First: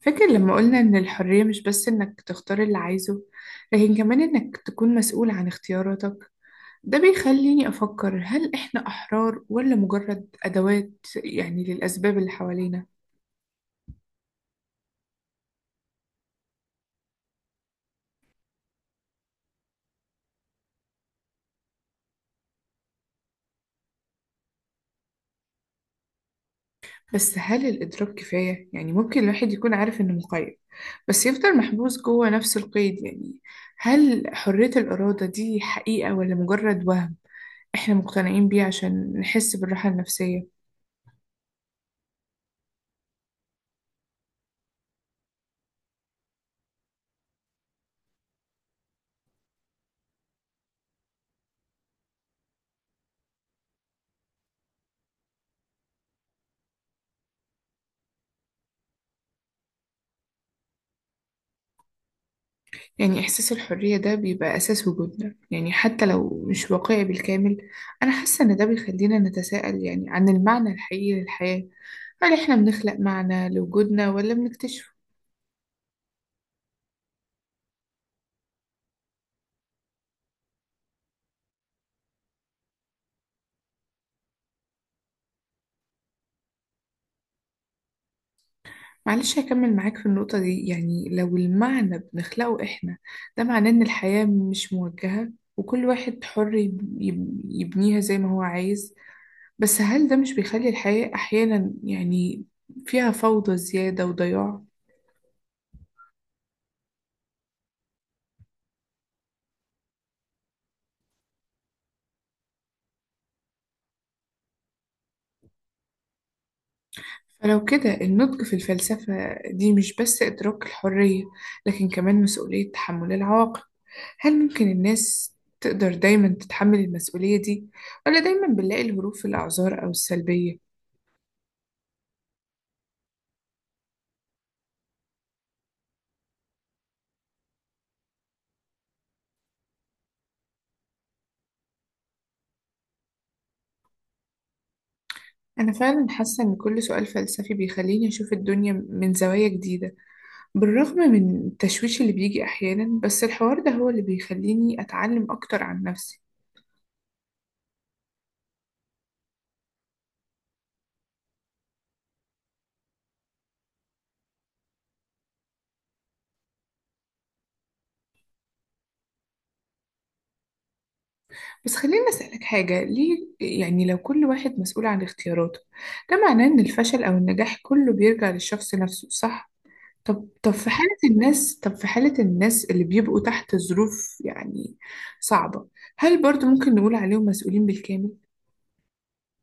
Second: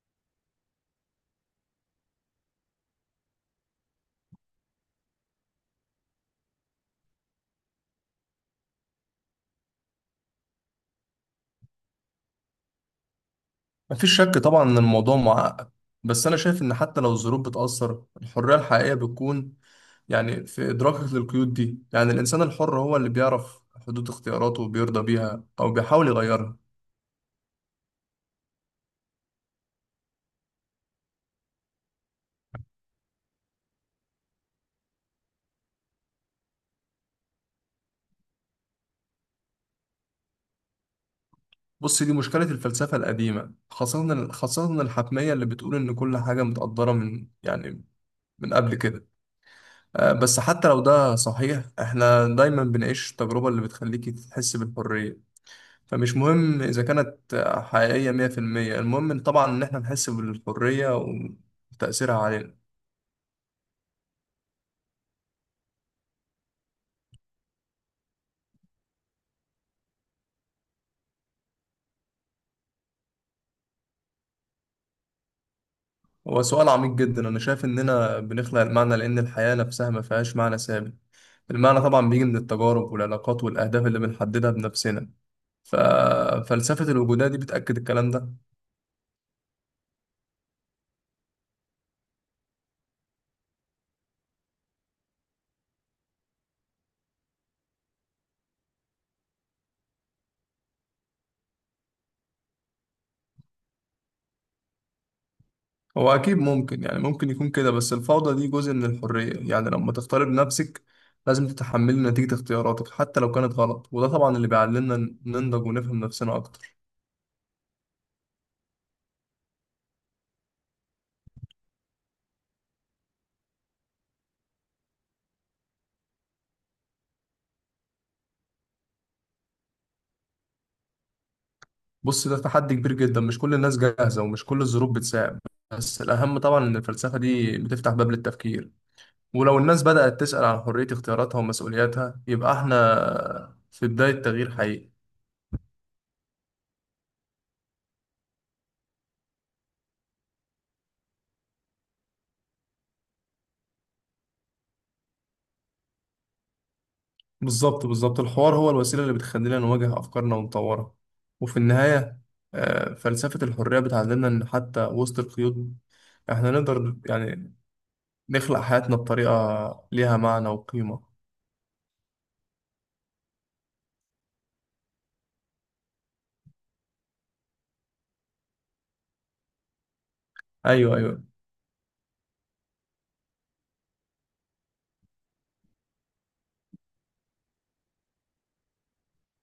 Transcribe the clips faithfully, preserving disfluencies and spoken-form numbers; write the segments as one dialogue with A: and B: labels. A: فاكر لما قلنا إن الحرية مش بس إنك تختار اللي عايزه، لكن كمان إنك تكون مسؤول عن اختياراتك. ده بيخليني أفكر، هل إحنا أحرار ولا مجرد أدوات؟ يعني للأسباب اللي حوالينا.
B: مفيش شك طبعا ان الموضوع معقد. بس انا شايف ان حتى لو الظروف بتأثر الحرية الحقيقية بتكون يعني في ادراكك للقيود دي. يعني الانسان الحر هو اللي بيعرف حدود اختياراته وبيرضى بيها او بيحاول يغيرها.
A: بس هل الإدراك كفاية؟ يعني ممكن الواحد يكون عارف إنه مقيد، بس يفضل محبوس جوه نفس القيد. يعني هل حرية الإرادة دي حقيقة ولا مجرد وهم إحنا مقتنعين بيه عشان نحس بالراحة النفسية؟
B: بص، دي مشكلة الفلسفة القديمة، خاصة خاصة الحتمية اللي بتقول ان كل حاجة متقدرة من يعني من قبل كده. آه، بس حتى لو ده صحيح، احنا دايما بنعيش التجربة اللي بتخليك تحس بالحرية. فمش مهم إذا كانت حقيقية مية في المية، المهم إن طبعا إن إحنا نحس بالحرية وتأثيرها علينا.
A: يعني إحساس الحرية ده بيبقى أساس وجودنا، يعني حتى لو مش واقعي بالكامل. أنا حاسة إن ده بيخلينا نتساءل يعني عن المعنى الحقيقي للحياة. هل إحنا بنخلق معنى لوجودنا ولا بنكتشفه؟
B: هو سؤال عميق جدا. أنا شايف إننا بنخلق المعنى لأن الحياة نفسها ما فيهاش معنى ثابت. المعنى طبعا بيجي من التجارب والعلاقات والأهداف اللي بنحددها بنفسنا. ففلسفة الوجودية دي بتأكد الكلام ده.
A: معلش هكمل معاك في النقطة دي. يعني لو المعنى بنخلقه إحنا، ده معناه إن الحياة مش موجهة، وكل واحد حر يب- يب- يبنيها زي ما هو عايز. بس هل ده مش بيخلي الحياة أحيانا يعني فيها فوضى زيادة وضياع؟
B: هو أكيد ممكن، يعني ممكن يكون كده، بس الفوضى دي جزء من الحرية. يعني لما تختار بنفسك لازم تتحملي نتيجة اختياراتك حتى لو كانت غلط، وده طبعا اللي بيعلمنا ننضج ونفهم نفسنا أكتر.
A: فلو كده النضج في الفلسفة دي مش بس إدراك الحرية، لكن كمان مسؤولية تحمل العواقب. هل ممكن الناس تقدر دايما تتحمل المسؤولية دي، ولا دايما بنلاقي الهروب في الأعذار أو السلبية؟
B: بص، ده تحدي كبير جدا. مش كل الناس جاهزة ومش كل الظروف بتساعد. بس الأهم طبعا إن الفلسفة دي بتفتح باب للتفكير، ولو الناس بدأت تسأل عن حرية اختياراتها ومسؤولياتها يبقى احنا في بداية تغيير حقيقي.
A: أنا فعلا حاسة إن كل سؤال فلسفي بيخليني أشوف الدنيا من زوايا جديدة، بالرغم من التشويش اللي بيجي أحيانا، بس الحوار ده هو اللي بيخليني أتعلم أكتر عن نفسي.
B: بالظبط بالظبط، الحوار هو الوسيلة اللي بتخلينا نواجه أفكارنا ونطورها. وفي النهاية، آه، فلسفة الحرية بتعلمنا إن حتى وسط القيود احنا نقدر يعني نخلق حياتنا بطريقة ليها معنى وقيمة.
A: بس خليني أسألك حاجة، ليه يعني لو كل واحد مسؤول عن اختياراته، ده معناه إن الفشل أو النجاح كله بيرجع للشخص نفسه صح؟ طب طب في حالة
B: أيوه أيوه.
A: الناس طب في حالة الناس اللي بيبقوا تحت ظروف يعني صعبة، هل برضو ممكن نقول عليهم مسؤولين بالكامل؟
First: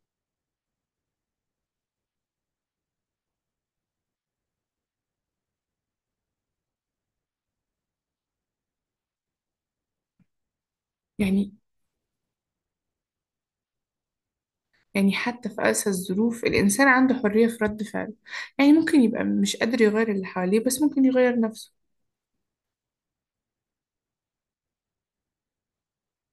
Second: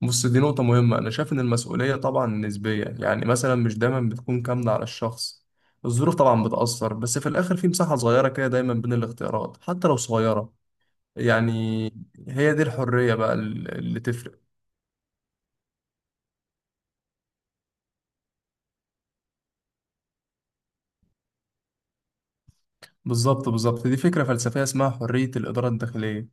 B: بص، دي نقطة مهمة. أنا شايف إن المسؤولية طبعا نسبية. يعني مثلا مش دايما بتكون كاملة على الشخص. الظروف طبعا بتأثر، بس في الآخر في مساحة صغيرة كده دايما بين الاختيارات حتى لو صغيرة.
A: يعني
B: يعني هي دي الحرية بقى ال- اللي تفرق.
A: يعني حتى في أقسى الظروف الإنسان عنده حرية في رد فعله، يعني ممكن يبقى مش قادر يغير اللي حواليه بس ممكن يغير نفسه.
B: بالظبط بالظبط، دي فكرة فلسفية اسمها حرية الإدارة الداخلية.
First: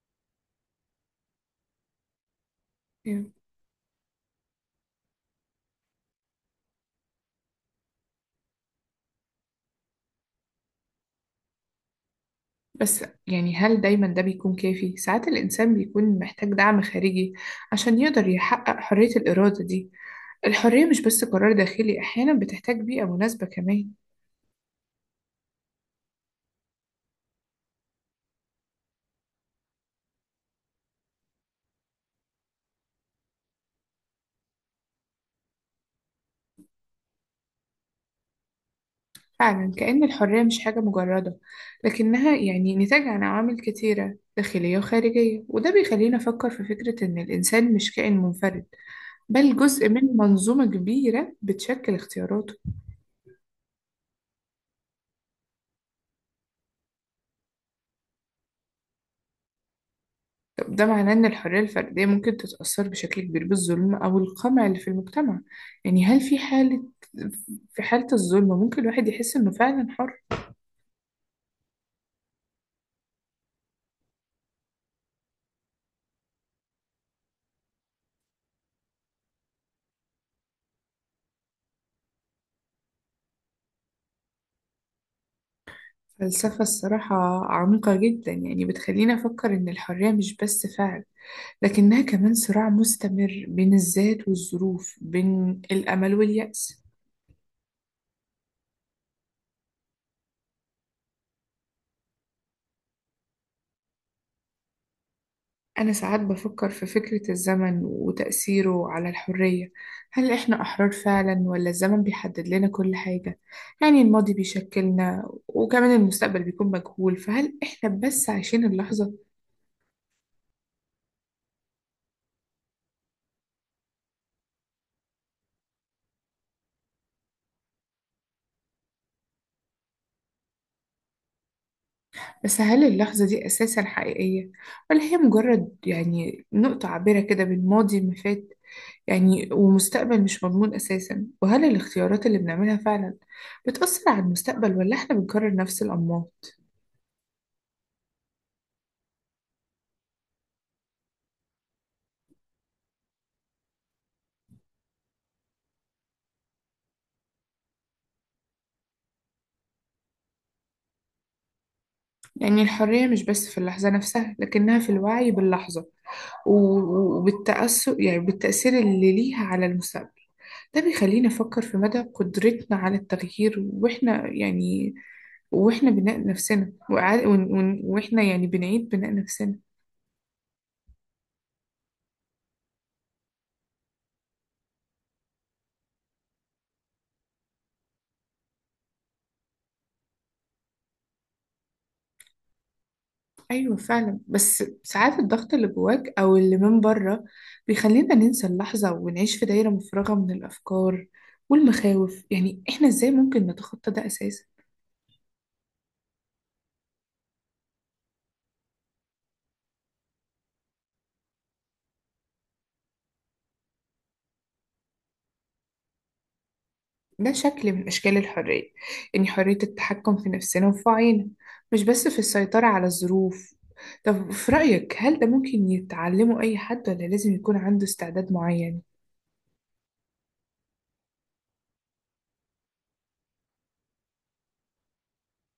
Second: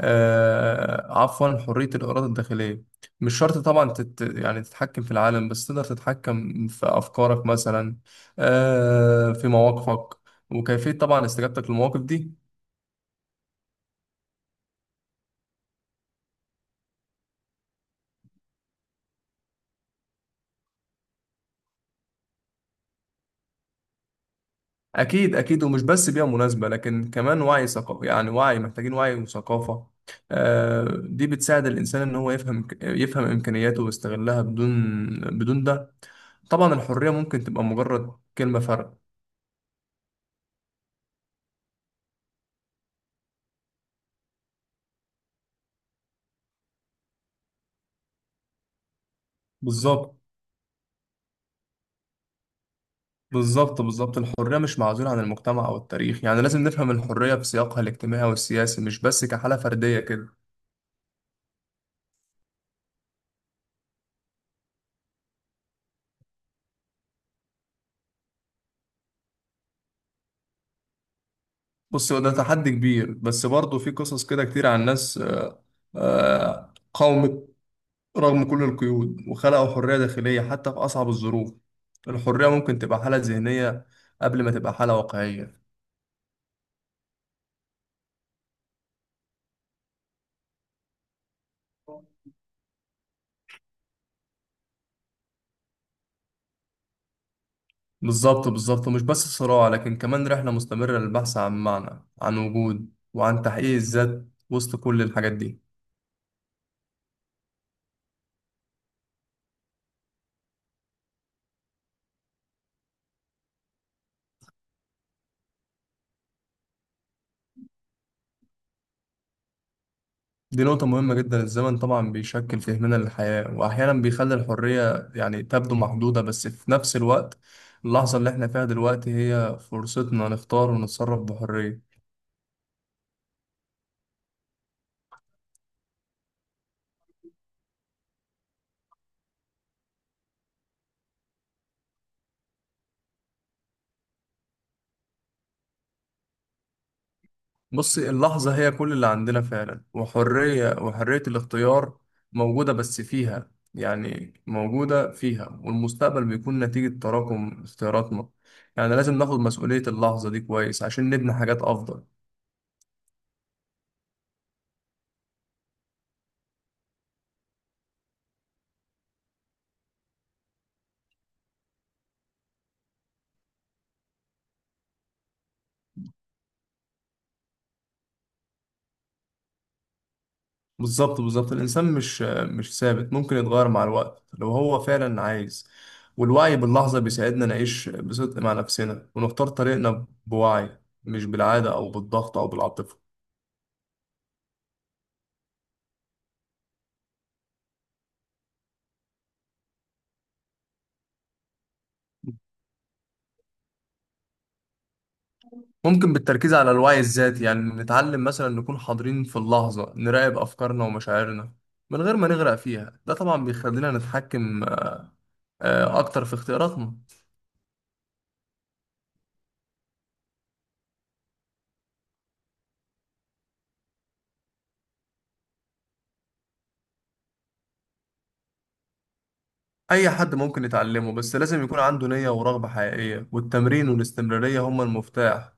B: آه، عفوا، حرية الإرادة الداخلية.
A: يعني.
B: مش شرط طبعا تت يعني تتحكم في العالم، بس تقدر تتحكم في أفكارك مثلا، آه، في مواقفك وكيفية طبعا استجابتك للمواقف دي.
A: بس يعني هل دايما ده بيكون كافي؟ ساعات الإنسان بيكون محتاج دعم خارجي عشان يقدر يحقق حرية الإرادة دي. الحرية مش بس قرار داخلي، أحيانا بتحتاج بيئة مناسبة كمان.
B: أكيد أكيد، ومش بس بيئة مناسبة لكن كمان وعي ثقافي. يعني وعي، محتاجين وعي وثقافة. آه، دي بتساعد الإنسان إن هو يفهم يفهم إمكانياته ويستغلها بدون بدون ده طبعا الحرية ممكن تبقى مجرد كلمة فرق.
A: فعلا كأن الحرية مش حاجة مجردة، لكنها يعني نتاج عن عوامل كتيرة داخلية وخارجية، وده بيخلينا نفكر في فكرة إن الإنسان مش كائن منفرد، بل جزء من
B: بالظبط
A: منظومة كبيرة بتشكل اختياراته.
B: بالظبط بالظبط، الحرية مش معزولة عن المجتمع أو التاريخ. يعني لازم نفهم الحرية في سياقها الاجتماعي والسياسي، مش بس كحالة فردية كده.
A: ده معناه إن الحرية الفردية ممكن تتأثر بشكل كبير بالظلم أو القمع اللي في المجتمع. يعني هل في حالة في حالة الظلم ممكن الواحد يحس إنه فعلا حر؟
B: بص، هو ده تحدي كبير، بس برضه في قصص كده كتير عن ناس آه، آه، قاومت رغم كل القيود وخلقوا حرية داخلية حتى في أصعب الظروف. الحرية ممكن تبقى حالة ذهنية قبل ما تبقى حالة واقعية.
A: فلسفة الصراحة عميقة جدا، يعني بتخليني أفكر إن الحرية مش بس فعل، لكنها كمان صراع مستمر بين الذات والظروف، بين الأمل واليأس.
B: بالظبط بالظبط، ومش بس صراع لكن كمان رحلة مستمرة للبحث عن معنى، عن وجود، وعن تحقيق الذات وسط كل الحاجات دي.
A: أنا ساعات بفكر في فكرة الزمن وتأثيره على الحرية. هل إحنا أحرار فعلا ولا الزمن بيحدد لنا كل حاجة؟ يعني الماضي بيشكلنا، وكمان المستقبل بيكون مجهول، فهل إحنا بس عايشين اللحظة؟
B: دي نقطة مهمة جدا. الزمن طبعا بيشكل فهمنا للحياة وأحيانا بيخلي الحرية يعني تبدو محدودة، بس في نفس الوقت اللحظة اللي احنا فيها دلوقتي هي فرصتنا نختار ونتصرف بحرية.
A: بس هل اللحظة دي أساسا حقيقية؟ ولا هي مجرد يعني نقطة عابرة كده بين ماضي ما فات يعني ومستقبل مش مضمون أساسا؟ وهل الاختيارات اللي بنعملها فعلا بتأثر على المستقبل ولا إحنا بنكرر نفس الأنماط؟
B: بص، اللحظة هي كل اللي عندنا فعلا، وحرية وحرية الاختيار موجودة. بس فيها يعني موجودة فيها، والمستقبل بيكون نتيجة تراكم اختياراتنا. يعني لازم ناخد مسؤولية اللحظة دي كويس عشان نبني حاجات أفضل.
A: يعني الحرية مش بس في اللحظة نفسها، لكنها في الوعي باللحظة و- وبالتأثر، يعني بالتأثير اللي ليها على المستقبل. ده بيخلينا نفكر في مدى قدرتنا على التغيير، وإحنا يعني وإحنا بناء نفسنا وإعا- ون- ون- وإحنا يعني بنعيد بناء نفسنا.
B: بالظبط بالظبط، الإنسان مش مش ثابت، ممكن يتغير مع الوقت لو هو فعلا عايز. والوعي باللحظة بيساعدنا نعيش بصدق مع نفسنا ونختار طريقنا بوعي، مش بالعادة أو بالضغط أو بالعاطفة.
A: أيوة فعلا، بس ساعات الضغط اللي جواك أو اللي من بره بيخلينا ننسى اللحظة ونعيش في دايرة مفرغة من الأفكار والمخاوف. يعني إحنا إزاي ممكن نتخطى ده أساسا؟
B: ممكن بالتركيز على الوعي الذاتي. يعني نتعلم مثلا نكون حاضرين في اللحظة، نراقب أفكارنا ومشاعرنا من غير ما نغرق فيها. ده طبعا بيخلينا نتحكم آه، أكتر في اختياراتنا.
A: ده شكل من أشكال الحرية، يعني حرية التحكم في نفسنا وفي وعينا، مش بس في السيطرة على الظروف. طب في رأيك هل ده ممكن يتعلمه أي حد، ولا لازم يكون عنده استعداد معين؟
B: أي حد ممكن يتعلمه، بس لازم يكون عنده نية ورغبة حقيقية. والتمرين والاستمرارية هما المفتاح.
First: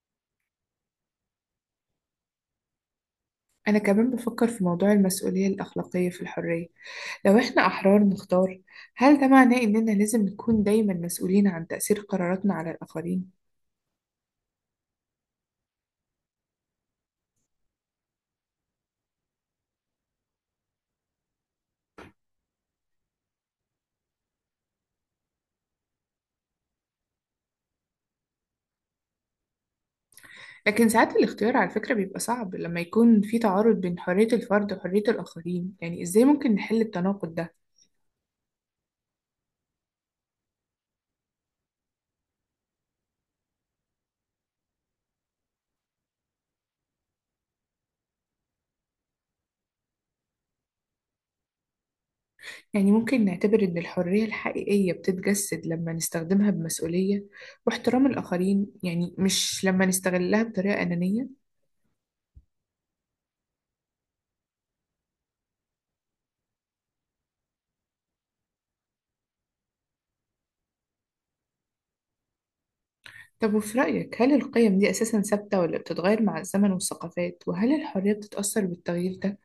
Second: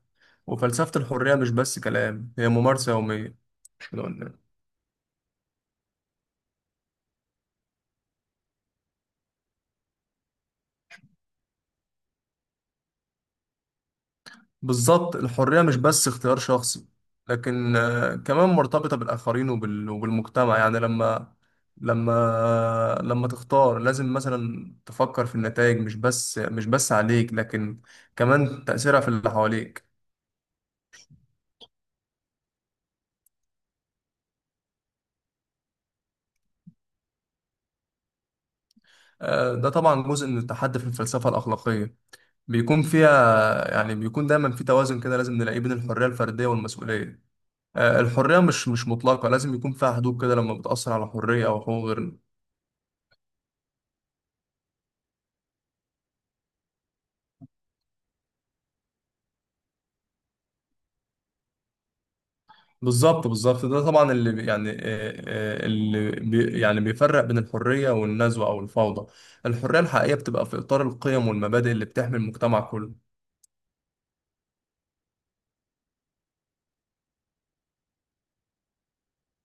B: وفلسفة الحرية مش بس كلام، هي ممارسة يومية.
A: أنا كمان بفكر في موضوع المسؤولية الأخلاقية في الحرية. لو إحنا أحرار نختار، هل ده معناه إننا لازم نكون دايما مسؤولين عن تأثير قراراتنا على الآخرين؟
B: بالظبط، الحرية مش بس اختيار شخصي، لكن آه، كمان مرتبطة بالآخرين وبال- وبالمجتمع. يعني لما لما لما تختار لازم مثلا تفكر في النتائج، مش بس مش بس عليك لكن كمان تأثيرها في اللي حواليك.
A: لكن ساعات الاختيار على فكرة بيبقى صعب لما يكون في تعارض بين حرية الفرد وحرية الآخرين، يعني إزاي ممكن نحل التناقض ده؟
B: آه، ده طبعا جزء من التحدي في الفلسفة الأخلاقية. بيكون فيها، يعني بيكون دايما في توازن كده لازم نلاقيه بين الحرية الفردية والمسؤولية. آه، الحرية مش مش مطلقة، لازم يكون فيها حدود كده لما بتأثر على حرية أو حقوق غيرنا.
A: يعني ممكن نعتبر إن الحرية الحقيقية بتتجسد لما نستخدمها بمسؤولية واحترام الآخرين، يعني مش لما نستغلها بطريقة أنانية.
B: بالظبط بالظبط، ده طبعا اللي بي- يعني آه، آه، اللي بي يعني بيفرق بين الحرية والنزوة أو الفوضى. الحرية الحقيقية بتبقى في إطار القيم والمبادئ اللي بتحمي المجتمع كله.
A: طب وفي رأيك هل القيم دي أساسا ثابتة ولا بتتغير مع الزمن والثقافات، وهل الحرية بتتأثر بالتغيير ده؟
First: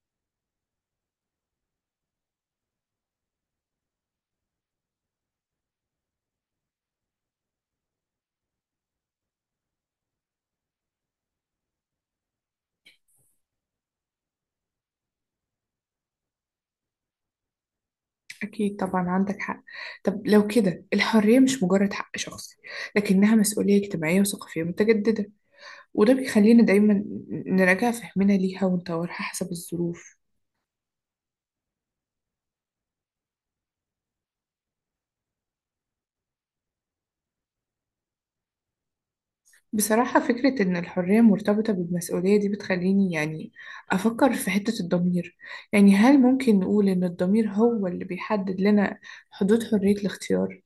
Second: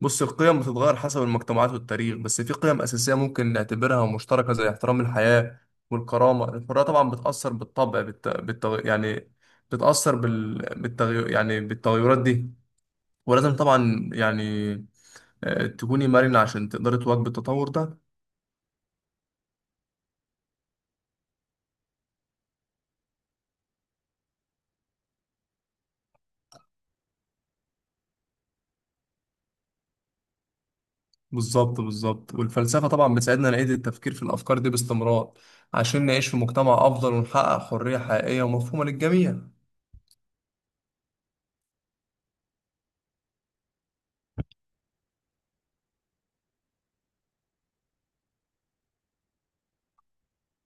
B: بص، القيم بتتغير حسب المجتمعات والتاريخ، بس في قيم أساسية ممكن نعتبرها مشتركة زي احترام الحياة والكرامة. الحرية طبعا بتأثر بالطبع بالت... بالتغ... يعني بتأثر بال... بالتغي... يعني بالتغيرات دي. ولازم طبعا يعني آه، تكوني مرنة عشان تقدري تواكبي التطور ده.
A: أكيد طبعا عندك حق. طب لو كده الحرية مش مجرد حق شخصي، لكنها مسؤولية اجتماعية وثقافية متجددة، وده بيخلينا دايما نراجع فهمنا ليها ونطورها حسب الظروف.
B: بالظبط بالظبط، والفلسفة طبعا بتساعدنا نعيد التفكير في الأفكار دي باستمرار عشان نعيش في مجتمع أفضل ونحقق حرية حقيقية ومفهومة للجميع.
A: بصراحة فكرة إن الحرية مرتبطة بالمسؤولية دي بتخليني يعني أفكر في حتة الضمير. يعني هل ممكن نقول إن الضمير هو اللي بيحدد لنا حدود حرية الاختيار؟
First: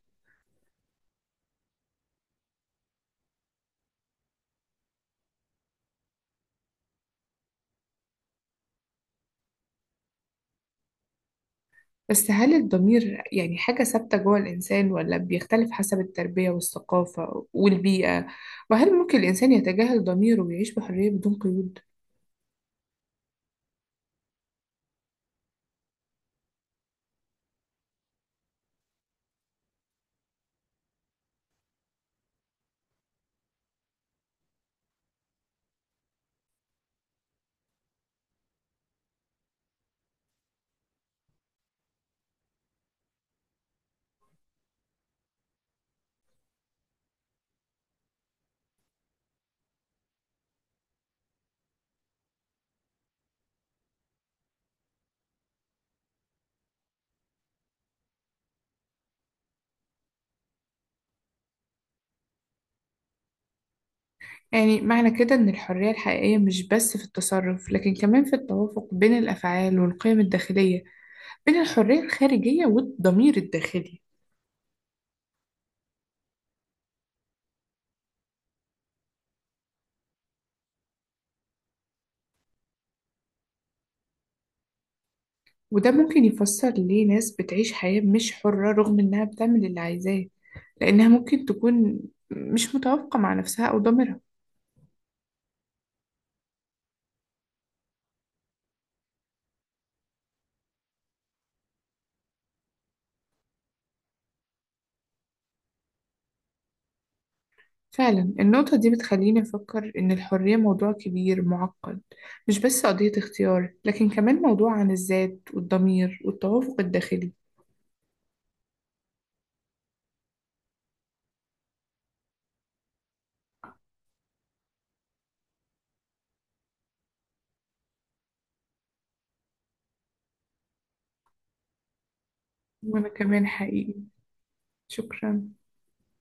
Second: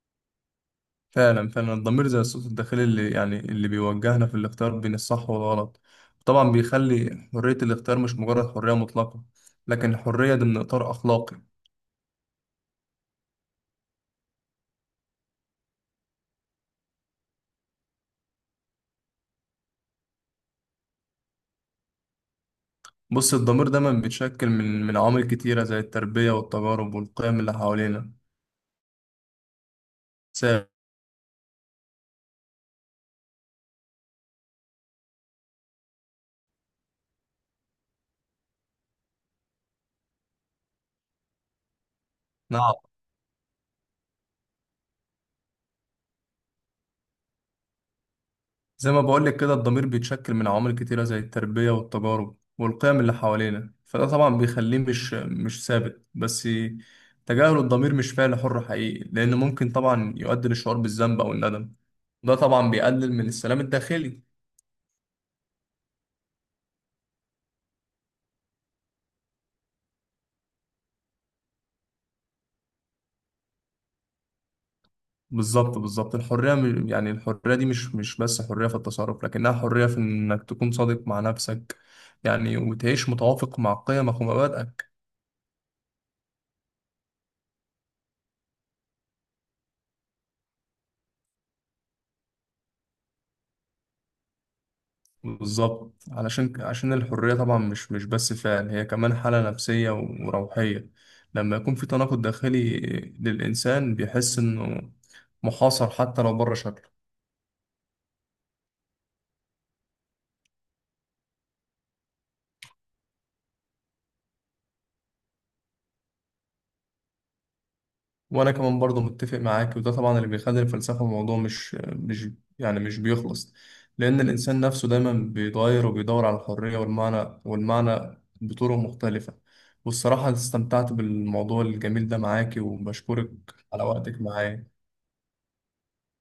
B: فعلا فعلا، الضمير زي الصوت الداخلي اللي يعني اللي بيوجهنا في الاختيار بين الصح والغلط. طبعا بيخلي حرية الاختيار مش مجرد حرية مطلقة، لكن حرية ضمن إطار أخلاقي.
A: بس هل الضمير يعني حاجة ثابتة جوه الإنسان، ولا بيختلف حسب التربية والثقافة والبيئة؟ وهل ممكن الإنسان يتجاهل ضميره ويعيش بحرية بدون قيود؟
B: بص، الضمير دايما بيتشكل من من عوامل كتيرة زي التربية والتجارب والقيم اللي حوالينا. سامع؟ زي ما بقولك كده، الضمير بيتشكل من عوامل كتيرة زي التربية والتجارب والقيم اللي حوالينا، فده طبعا بيخليه مش مش ثابت. بس تجاهل الضمير مش فعل حر حقيقي، لأن ممكن طبعا يؤدي للشعور بالذنب أو الندم. ده طبعا بيقلل من السلام الداخلي.
A: يعني معنى كده إن الحرية الحقيقية مش بس في التصرف، لكن كمان في التوافق بين الأفعال والقيم الداخلية، بين الحرية الخارجية والضمير الداخلي.
B: بالظبط بالظبط، الحرية م- يعني الحرية دي مش مش بس حرية في التصرف، لكنها حرية في إنك تكون صادق مع نفسك. يعني وتعيش متوافق مع قيمك ومبادئك.
A: وده ممكن يفسر ليه ناس بتعيش حياة مش حرة رغم إنها بتعمل اللي عايزاه، لأنها ممكن تكون مش متوافقة مع نفسها أو ضميرها.
B: بالظبط، علشان عشان الحرية طبعا مش مش بس فعل، هي كمان حالة نفسية وروحية. لما يكون في تناقض داخلي للإنسان بيحس إنه محاصر حتى لو بره شكله.
A: فعلا النقطة دي بتخليني أفكر إن الحرية موضوع كبير معقد، مش بس قضية اختيار، لكن كمان موضوع عن الذات والضمير والتوافق الداخلي.
B: وأنا كمان برضه متفق معاك. وده طبعا اللي بيخلي الفلسفة موضوع مش مش يعني مش بيخلص. لأن الإنسان نفسه دايما بيتغير وبيدور على الحرية والمعنى والمعنى بطرق مختلفة. والصراحة استمتعت بالموضوع الجميل ده معاكي،
A: وأنا
B: وبشكرك
A: كمان
B: على
A: حقيقي،
B: وقتك معايا.
A: شكرا.